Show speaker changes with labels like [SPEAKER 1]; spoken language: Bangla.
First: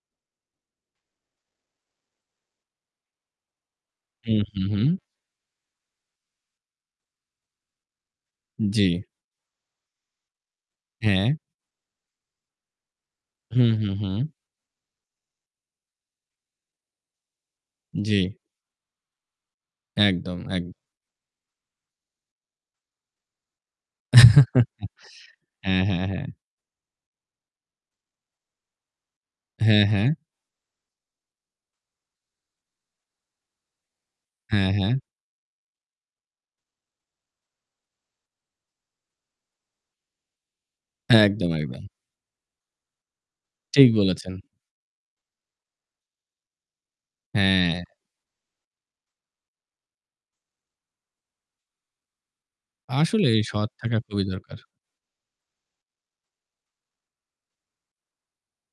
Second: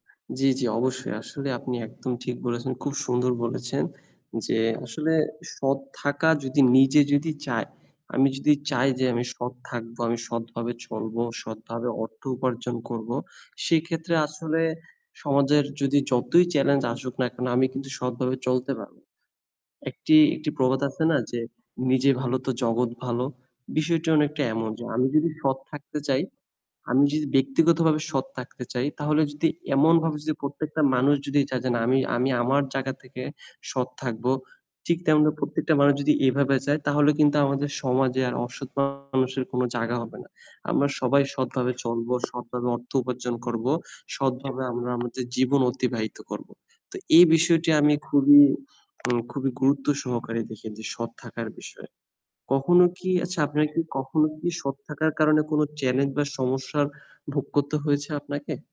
[SPEAKER 1] জি, জি। অবশ্যই আসলে আপনি একদম ঠিক বলেছেন। খুব সুন্দর বলেছেন,
[SPEAKER 2] হু,
[SPEAKER 1] যে
[SPEAKER 2] হু, হু।
[SPEAKER 1] আসলে সৎ থাকা যদি নিজে যদি চায় আমি যদি চাই
[SPEAKER 2] জি।
[SPEAKER 1] যে আমি সৎ থাকবো আমি সৎ ভাবে চলবো
[SPEAKER 2] হ্যাঁ।
[SPEAKER 1] সৎভাবে অর্থ উপার্জন করবো
[SPEAKER 2] হু, হু,
[SPEAKER 1] সেক্ষেত্রে
[SPEAKER 2] হু।
[SPEAKER 1] আসলে সমাজের যদি যতই চেলেঞ্জ আসুক না কেন আমি কিন্তু
[SPEAKER 2] জি।
[SPEAKER 1] সৎভাবে চলতে পারব। একটি,
[SPEAKER 2] একদম,
[SPEAKER 1] একটি
[SPEAKER 2] এক
[SPEAKER 1] প্রবাদ আছে না যে "নিজে ভালো তো জগৎ ভালো" বিষয়টি অনেকটা এমনই। যে আমি যদি সৎ
[SPEAKER 2] হ্যাঁ,
[SPEAKER 1] থাকতে
[SPEAKER 2] হ্যাঁ,
[SPEAKER 1] চাই,
[SPEAKER 2] হ্যাঁ।
[SPEAKER 1] আমি যদি ব্যক্তিগতভাবে সৎ থাকতে চাই তাহলে যদি
[SPEAKER 2] হ্যাঁ, হ্যাঁ।
[SPEAKER 1] এমনভাবে যদি প্রত্যেকটা মানুষ যদি চাই যে না আমি, আমি আমার জায়গা থেকে সৎ থাকবো
[SPEAKER 2] হ্যাঁ, হ্যাঁ।
[SPEAKER 1] ঠিক তেমন প্রত্যেকটা মানুষ যদি এভাবে চায় তাহলে কিন্তু আমাদের সমাজে আর অসৎ মানুষের কোন জায়গা হবে না। আমরা সবাই সৎ
[SPEAKER 2] একদম,
[SPEAKER 1] ভাবে
[SPEAKER 2] একদম।
[SPEAKER 1] চলবো, সৎভাবে অর্থ উপার্জন করব,
[SPEAKER 2] ঠিক বলেছেন।
[SPEAKER 1] সৎভাবে আমরা আমাদের জীবন অতিবাহিত করব। তো এই বিষয়টি
[SPEAKER 2] হ্যাঁ।
[SPEAKER 1] আমি খুবই উম খুবই গুরুত্ব সহকারে দেখি যে সৎ থাকার বিষয়ে। কখনো কি
[SPEAKER 2] আসলে
[SPEAKER 1] আচ্ছা আপনার
[SPEAKER 2] সৎ
[SPEAKER 1] কি
[SPEAKER 2] থাকা খুবই
[SPEAKER 1] কখনো কি
[SPEAKER 2] দরকার।
[SPEAKER 1] সৎ থাকার কারণে কোনো চেলেঞ্জ বা সমস্যার ভোগ করতে হয়েছে আপনাকে?